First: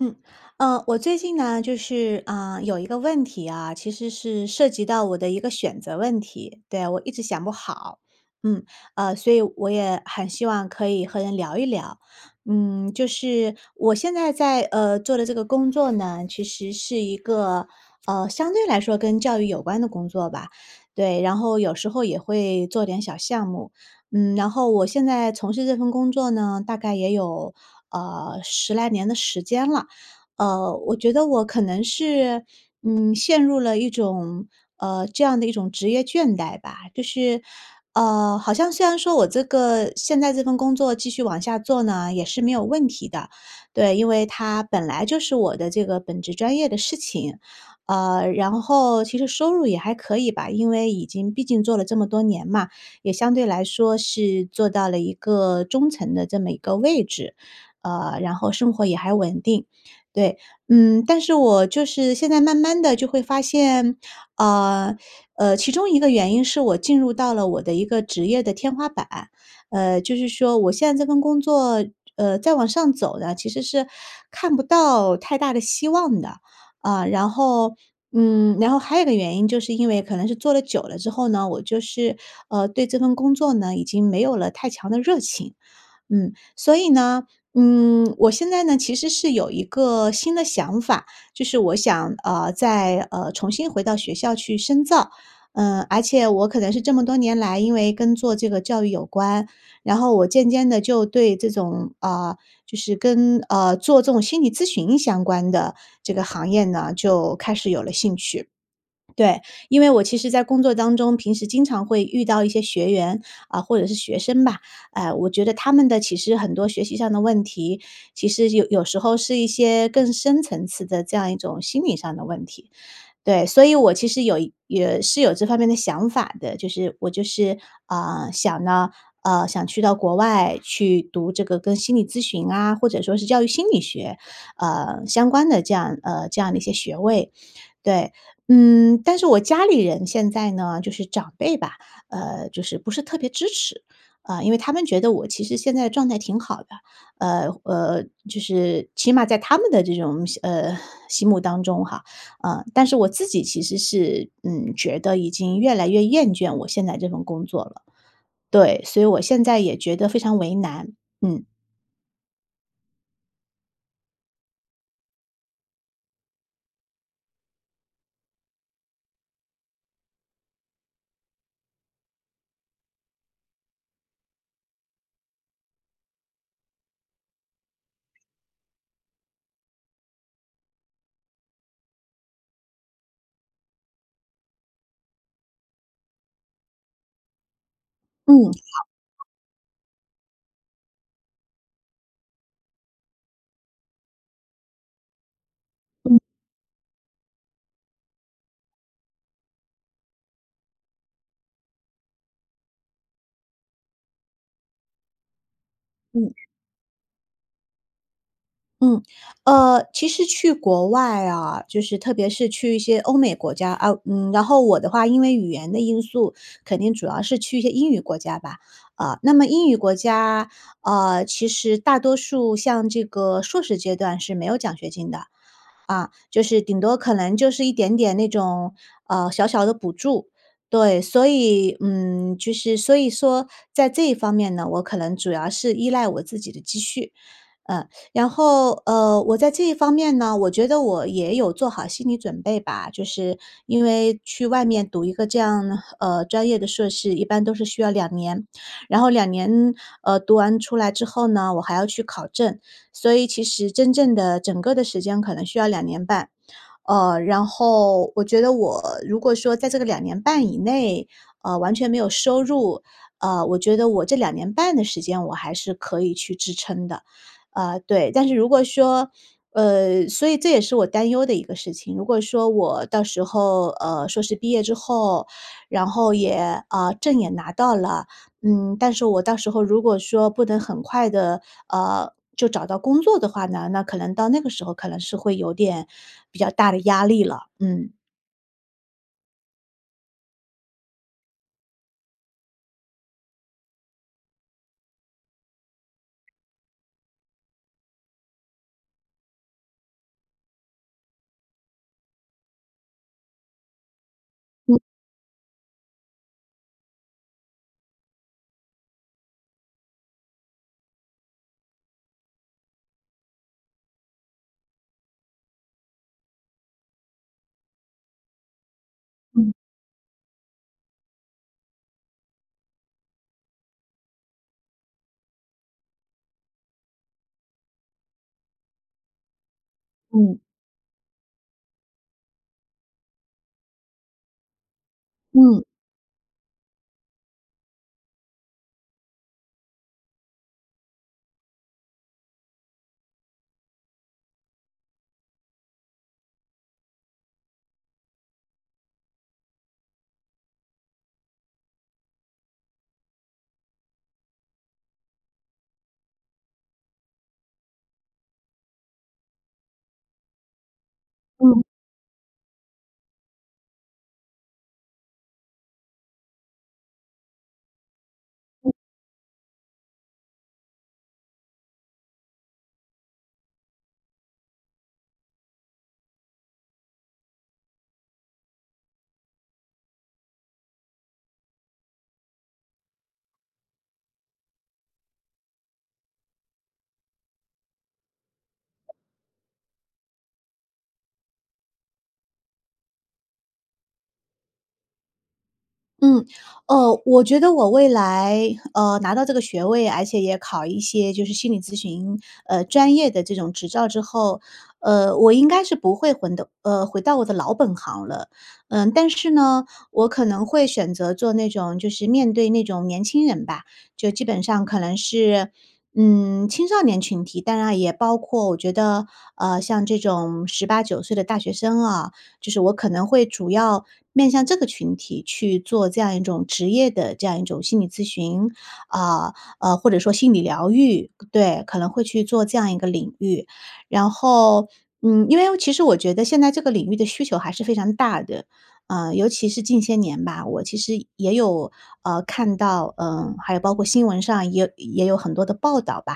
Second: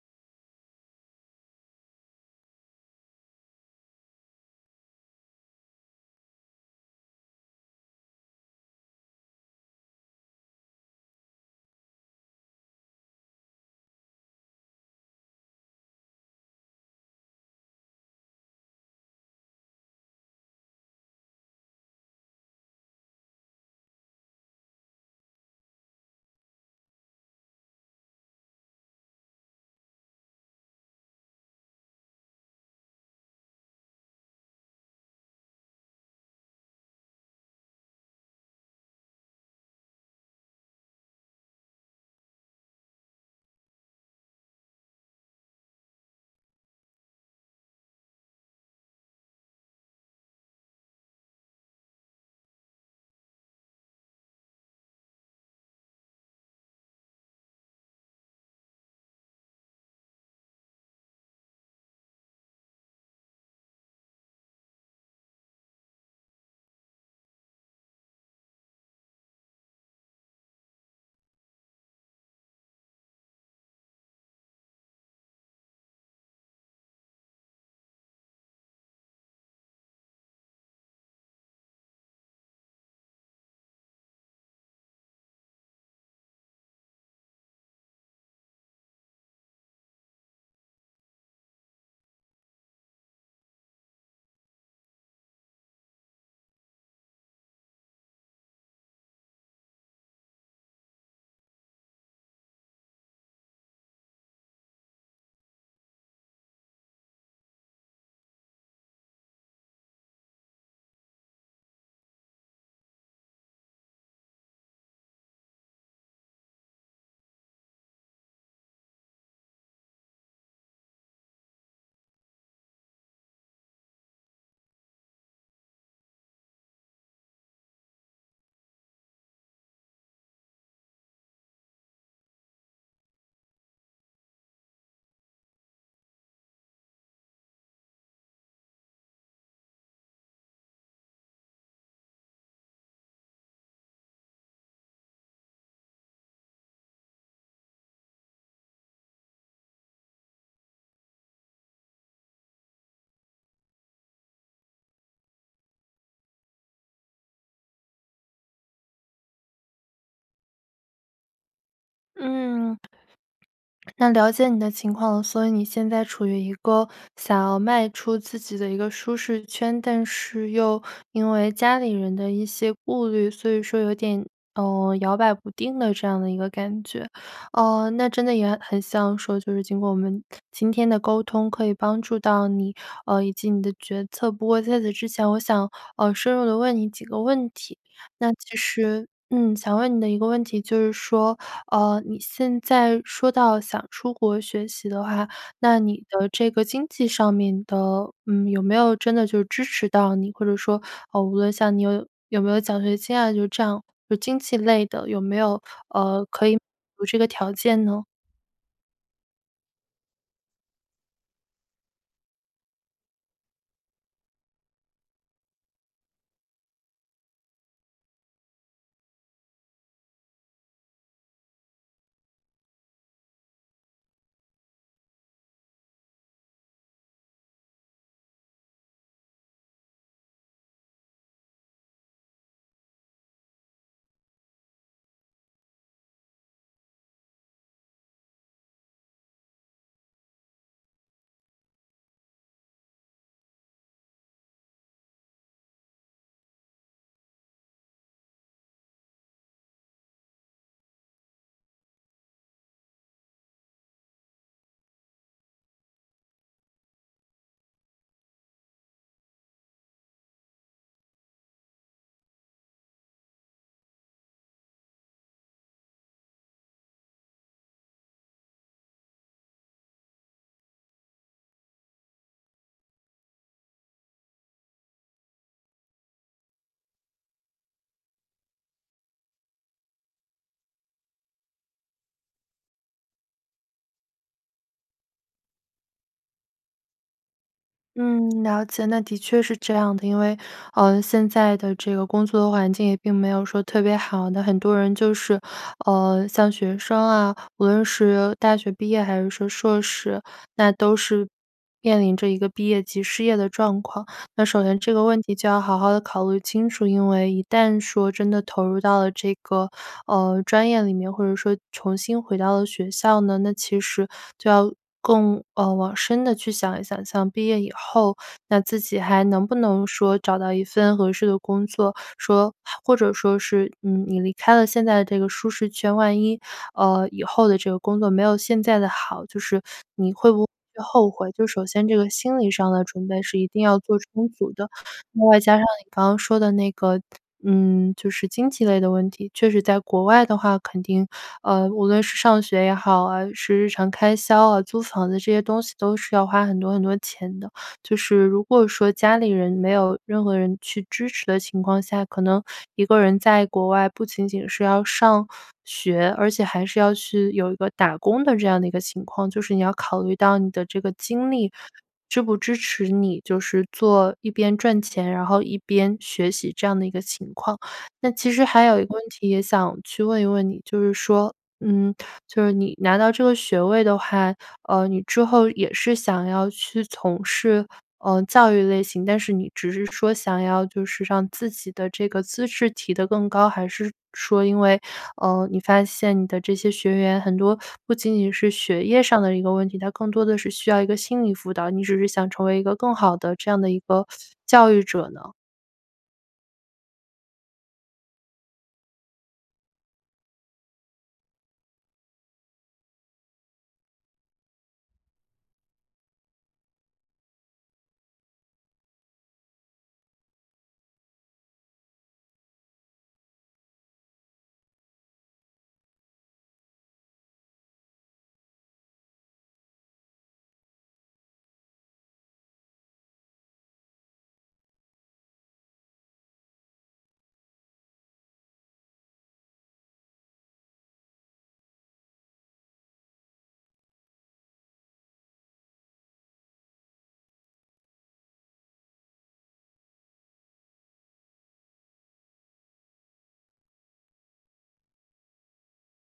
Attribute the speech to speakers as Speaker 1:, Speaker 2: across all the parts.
Speaker 1: 嗯。呃，我最近呢就是，呃，有一个问题啊，其实是涉及到我的一个选择问题。对，我一直想不好，嗯。呃，所以我也很希望可以和人聊一聊。嗯，就是我现在在，呃，做的这个工作呢，其实是一个，呃，相对来说跟教育有关的工作吧，对，然后有时候也会做点小项目。嗯，然后我现在从事这份工作呢，大概也有，呃，10来年的时间了。呃，我觉得我可能是，嗯，陷入了一种呃，这样的一种职业倦怠吧。就是，呃，好像虽然说我这个现在这份工作继续往下做呢，也是没有问题的。对，因为它本来就是我的这个本职专业的事情。呃，然后其实收入也还可以吧，因为已经毕竟做了这么多年嘛，也相对来说是做到了一个中层的这么一个位置，呃，然后生活也还稳定，对。嗯，但是我就是现在慢慢地就会发现，呃呃，其中一个原因是我进入到了我的一个职业的天花板，呃，就是说我现在这份工作，呃，再往上走呢，其实是看不到太大的希望的。啊，然后嗯，然后还有一个原因，就是因为可能是做了久了之后呢，我就是，呃，对这份工作呢已经没有了太强的热情，嗯。所以呢，嗯，我现在呢其实是有一个新的想法，就是我想呃，再，呃，重新回到学校去深造，呃，而且我可能是这么多年来因为跟做这个教育有关，然后我渐渐地就对这种呃，就是跟呃，做这种心理咨询相关的这个行业呢就开始有了兴趣。对，因为我其实在工作当中，平时经常会遇到一些学员，啊，或者是学生吧，呃，我觉得他们的其实很多学习上的问题，其实有有时候是一些更深层次的这样一种心理上的问题。对，所以我其实有也是有这方面的想法的，就是我就是，呃，想呢呃，想去到国外去读这个跟心理咨询啊，或者说是教育心理学，呃，相关的这样呃，这样的一些学位，对。嗯，但是我家里人现在呢就是长辈吧，呃，就是不是特别支持，啊，因为他们觉得我其实现在状态挺好的，呃呃，就是起码在他们的这种心呃，心目当中哈，呃，但是我自己其实是，嗯，觉得已经越来越厌倦我现在这份工作了。对，所以我现在也觉得非常为难，嗯。
Speaker 2: 嗯。那了解你的情况了，所以你现在处于一个想要迈出自己的一个舒适圈，但是又因为家里人的一些顾虑，所以说有点，呃，摇摆不定的这样的一个感觉。哦，那真的也很像说，就是经过我们今天的沟通，可以帮助到你，呃，以及你的决策。不过在此之前我想，呃，深入地问你几个问题。那
Speaker 1: 嗯，
Speaker 2: 其实，
Speaker 1: 好。
Speaker 2: 嗯，想问你的一个问题就是说，呃，你现在说到想出国学习的话，那你
Speaker 1: 嗯。
Speaker 2: 的这个经济上面的，呃，有没有真的就是支持到你，或者说，呃，无论像你有有没有奖学金啊，就这样就经济类的有没有，呃，
Speaker 1: 嗯。
Speaker 2: 可以满足这个条件呢？
Speaker 1: 嗯，呃，其实去国外啊，就是特别是去一些欧美国家啊嗯，然后我的话因为语言的因素，肯定主要是去一些英语国家吧。呃，那么英语国家，呃，其实大多数像这个硕士阶段是没有奖学金的，啊，就是顶多可能就是一点点那种，呃，小小的补助。对，所以嗯，就是所以说在这方面呢，我可能主要是依赖我自己的积蓄。呃，然后，呃，我在这方面呢，我觉得我也有做好心理准备吧，就是因为去外面读一个这样，呃，专业的硕士一般都是需要2年，然后2年，呃，读完出来之后呢，我还要去考证。所以其实真正的整个的时间可能需要2年半，呃，然后我觉得我如果说在这个2年半以内，嗯，完全没有收入，呃，我觉得我这2年半的时间我还是可以去支撑的。呃，对，但是如果说呃，所以这也是我担忧的一个事情，如果说我到时候，呃，硕士毕业之后，然后也呃，证也拿到了，嗯，但是我到时候如果说不能很快地，呃，就找到工作的话呢，那可能到那个时候，可能是会有点比较大的压力了。嗯。
Speaker 2: 嗯，了解，那的确是这样的，因为，呃，现在的这个工作环境也并没有说特别好，那很多人就是，呃，像学生啊无论是大学毕业还是说硕士，那都是面临着一个毕业及失业的状况。那首先
Speaker 1: 嗯。
Speaker 2: 这个问题就要好好地考虑清楚，因为一旦说真的投入到了这个，呃，专业里面，或者说重新回到了学校呢，那其实就要更，呃，往深的去想一想。像毕业以后那自己还能
Speaker 1: 嗯。
Speaker 2: 不能说找到一份合适的工作，说或者说是，嗯，你离开了现在这个舒适圈万一，呃，以后的这个工作没有现在的好，就是你会
Speaker 1: 嗯。
Speaker 2: 不会后悔，就首先这个心理上的准备是一定要做充足的。另外加
Speaker 1: 嗯。
Speaker 2: 上你刚刚说的那个，嗯，就是经济类的问题，确实在国外的话肯定，呃，无论是上学也好啊，是日常开销啊，租房子这些东西都是要花很多很多钱的。就是如果说家里人，没有任何人去支持的情况下，可能一个人在国外不仅仅是要上学，而且还是要去有一个打工的这样的一个情况。就是你要考虑到你的这个精力，
Speaker 1: 嗯。
Speaker 2: 支不支持你，就是做一边赚钱，然后一边学习这样的一个情况。那其实还
Speaker 1: 嗯。
Speaker 2: 有一个问题也想去问一问你，就是说，嗯，就是你拿到这个学位的话，呃，你之后也是想要去从事，呃，教育类型，但是你只是说想要就是让自己的这个资质提得更高，还是说因为，呃，你发现你的这些学员很多不仅仅是学业上的一个问题，他更多的是需要一个心理辅导，你只是想成为一个更好的这样的一个 教育者呢？
Speaker 1: 嗯。哦，我觉得我未来，嗯，拿到这个学位，而且也考一些就是心理咨询，呃，专业的这种执照之后，呃，我应该是不会回到呃，回到我的老本行了。嗯，但是呢，我可能会选择做那种就是面对那种年轻人吧，就基本上可能是，嗯，青少年群体。当然也包括我觉得，嗯，像这种18-19岁的大学生啊，就是我可能会主要面向这个群体去做这样一种职业的这样一种心理咨询，呃呃，或者说心理疗愈。对，可能会去做这样一个领域。然后，嗯，因为我其实我觉得现在这个领域的需求还是非常大的。嗯，尤其是近些年吧，我其实也有，呃，看到，呃，还有包括新闻上也有也有很多的报道吧。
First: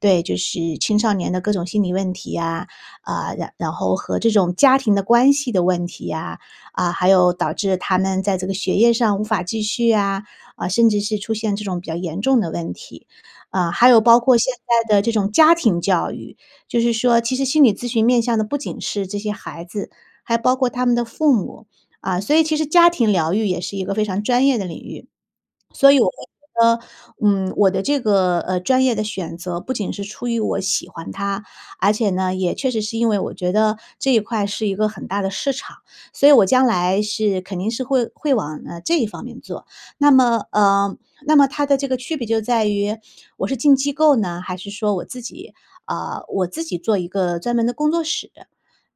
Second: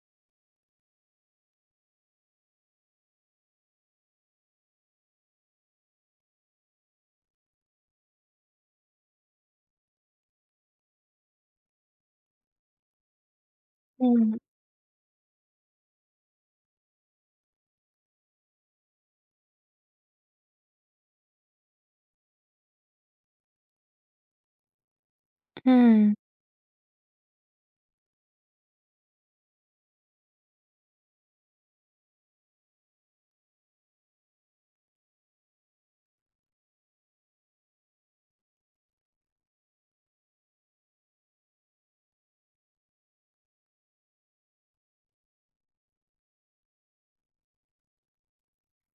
Speaker 1: 对，就是青少年的各种心理问题呀，呃，然然后和这种家庭的关系的问题呀，啊，还有导致他们在这个学业上无法继续呀，呃，甚至是出现这种比较严重的问题。呃，还有包括
Speaker 2: 嗯。
Speaker 1: 现在的这种家庭教育。就是说其实心理咨询面向的不仅是这些孩子，还包括他们的父母。嗯，所以其实家庭疗愈也是一个非常专业的领域。所以我会
Speaker 2: 嗯。
Speaker 1: 觉得，嗯，我的这个，呃，专业的选择不仅是出于我喜欢它，而且呢，也确实是因为我觉得这一块是一个很大的市场。所以我将来是肯定是会会往，呃，这一方面做。那么呃，那么它的这个区别就在于我是进机构呢，还是说我自己啊，我自己做一个专门的工作室。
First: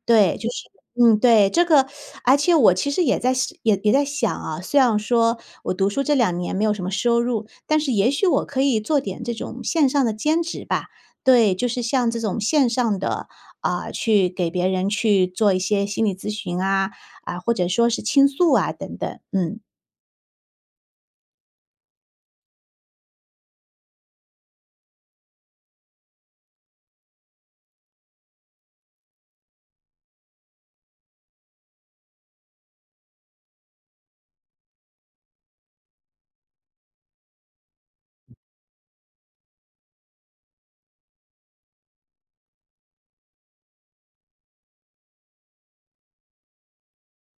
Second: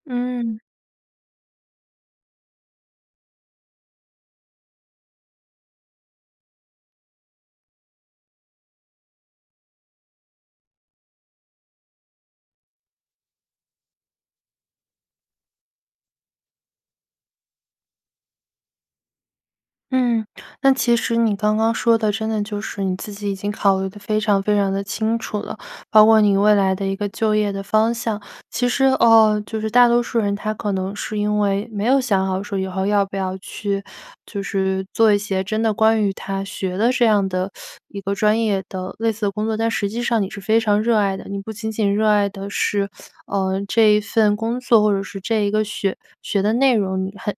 Speaker 1: 对，就
Speaker 2: 嗯。
Speaker 1: 是嗯，对。这个 而且我其实也在想也在想啊，虽然说我读书这2年没有什么收入，但是也许我可以做点这种线上的兼职吧。对，就是像这种线上的，呃，去给别人去做一些心理咨询啊，呃，或者说是倾诉啊，等等，嗯。
Speaker 2: 嗯，那其实你刚刚说的，真的就是你自己已经考虑得非常非常地清楚了，包括你未来的一个就业的方向。其实呃，就是大多数人，他可能是因为没有想好说，以后要不要去，就是做一些真的关于他学的这样的 一个专业的类似的工作，但实际上你是非常热爱的。你不仅仅热爱的是，呃，这一份工作，或者是这一个学学的内容。你很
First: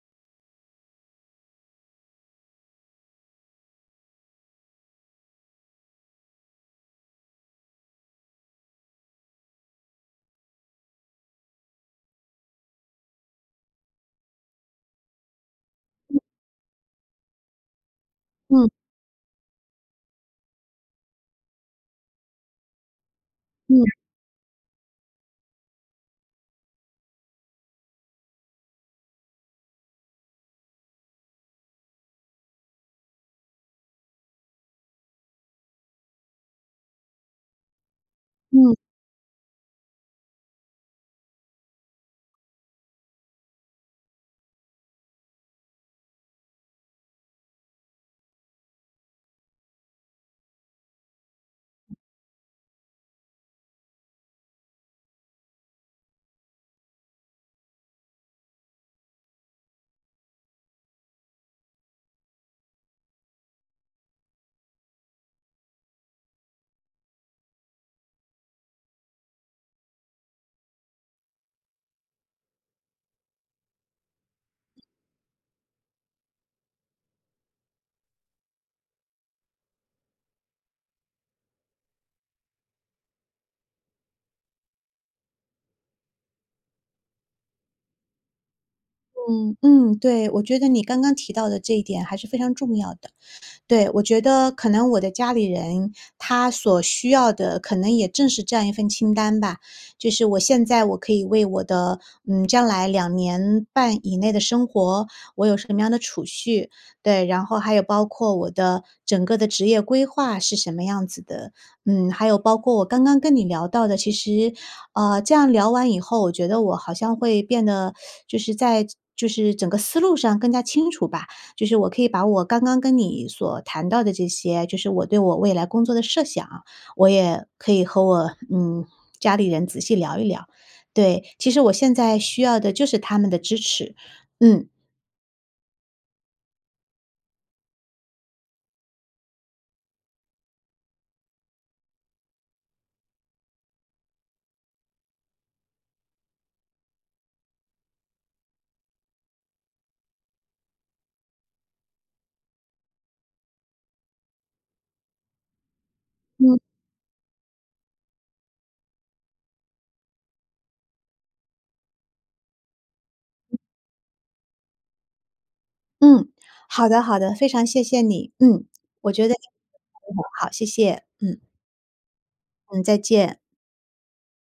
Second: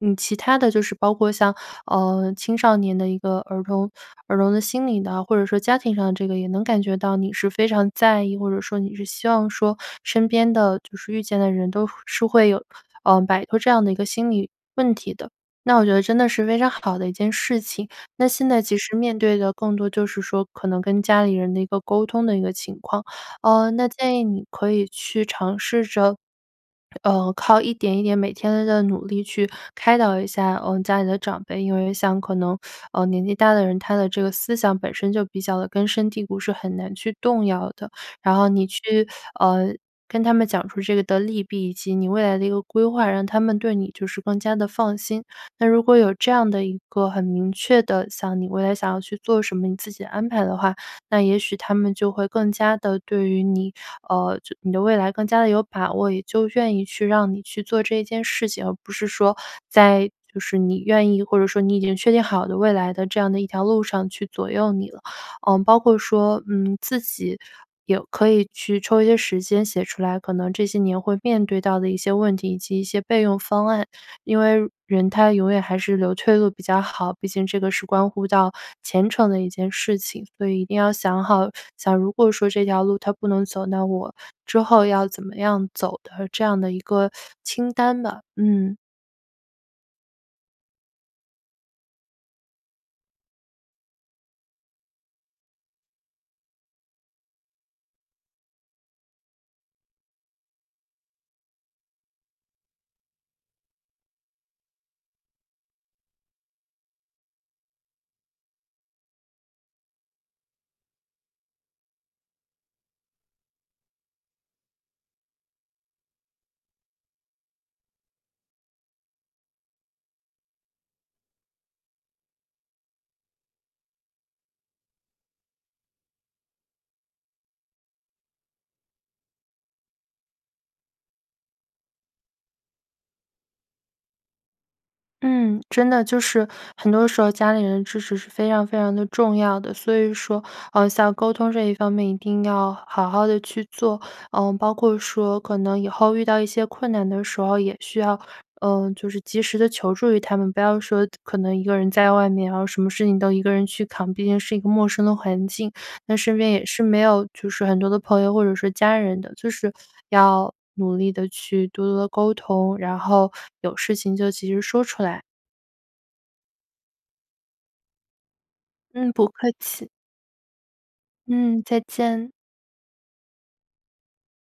Speaker 2: 你其他的就是包括像，呃，青少年的一个儿童儿童的心理的，或者说家庭上的这个也能感觉到你是非常在意，或者说你是希望说身边的就是遇见的人都是会有嗯，摆脱这样的一个心理问题的。那我觉得
Speaker 1: 嗯。
Speaker 2: 真的是非常好的一件事情，那现在
Speaker 1: 嗯。
Speaker 2: 其实面对的更多就是说可能跟家里人的一个沟通的一个情况。呃，
Speaker 1: 嗯。
Speaker 2: 那建议你可以去尝试着，呃，靠一点一点每天地努力去开导一下，嗯，家里的长辈。因为像可能，，呃，年纪大的人，他的这个思想本身就比较地根深蒂固，是很难去动摇的。然后你
Speaker 1: 嗯。
Speaker 2: 去，呃，跟他们讲出这个的利弊以及你未来的一个规划，让他们对你就是更加地放心。那如果有这样的一个很明确的，想你未来想要去做什么你自己安排的话，那也许他们就会更加地对于你呃，就你的未来更加地有把握，也就愿意去让你去做这件事情，而不是说在就是你愿意，或者说你已经确定好的未来的这样的一条路上去左右你了。嗯，包括说，嗯，自己有可以去抽一些时间写出来，可能这些年会面对到的一些问题以及一些备用方案，因为人他永远还是留退路比较好，毕竟这个是关乎到前程的一件事情。所以一定要想好，假如果说这条路它不能走，那我之后要怎么样走的这样的一个 清单吧，嗯。
Speaker 1: 嗯嗯，对，我觉得你刚刚提到的这一点还是非常重要的。对，我觉得可能我的家里人，他所需要的可能也正是这样一份清单吧，就是我现在我可以为我的，嗯，将来2年半以内的生活，我有什么样的储蓄对，然后还有包括我的整个的职业规划是什么样子的。嗯，还有包括我刚刚跟你聊到的其实，呃，这样聊完以后，我觉得我好像会变得 就是在就是整个思路上更加清楚吧，就是我可以把我刚刚跟你所谈到的这些，就是我对我未来工作的设想，我也可以和我，嗯，家里人仔细聊一聊。对，其实我现在需要的就是他们的支持，嗯。
Speaker 2: 嗯，真的，就是很多时候家里人的支持是非常非常的重要的。所以说，呃，像沟通这一方面，一定要好好地去做，呃，包括说可能以后遇到一些困难的时候，也需要，呃，就是及时地求助于他们。不要说可能一个人在外面，然后什么事情都一个人去扛，毕竟是一个陌生的环境，那身边
Speaker 1: 嗯。
Speaker 2: 也是没有就是很多的朋友或者是家人的，就是要努力地去多多地沟通，然后
Speaker 1: 嗯。
Speaker 2: 有事情就及时说出来。
Speaker 1: 嗯，好的好的，非常谢谢你。嗯，
Speaker 2: 嗯，
Speaker 1: 我觉
Speaker 2: 不
Speaker 1: 得
Speaker 2: 客气。
Speaker 1: 好，谢谢，嗯。
Speaker 2: 嗯，再见。
Speaker 1: 嗯，再见。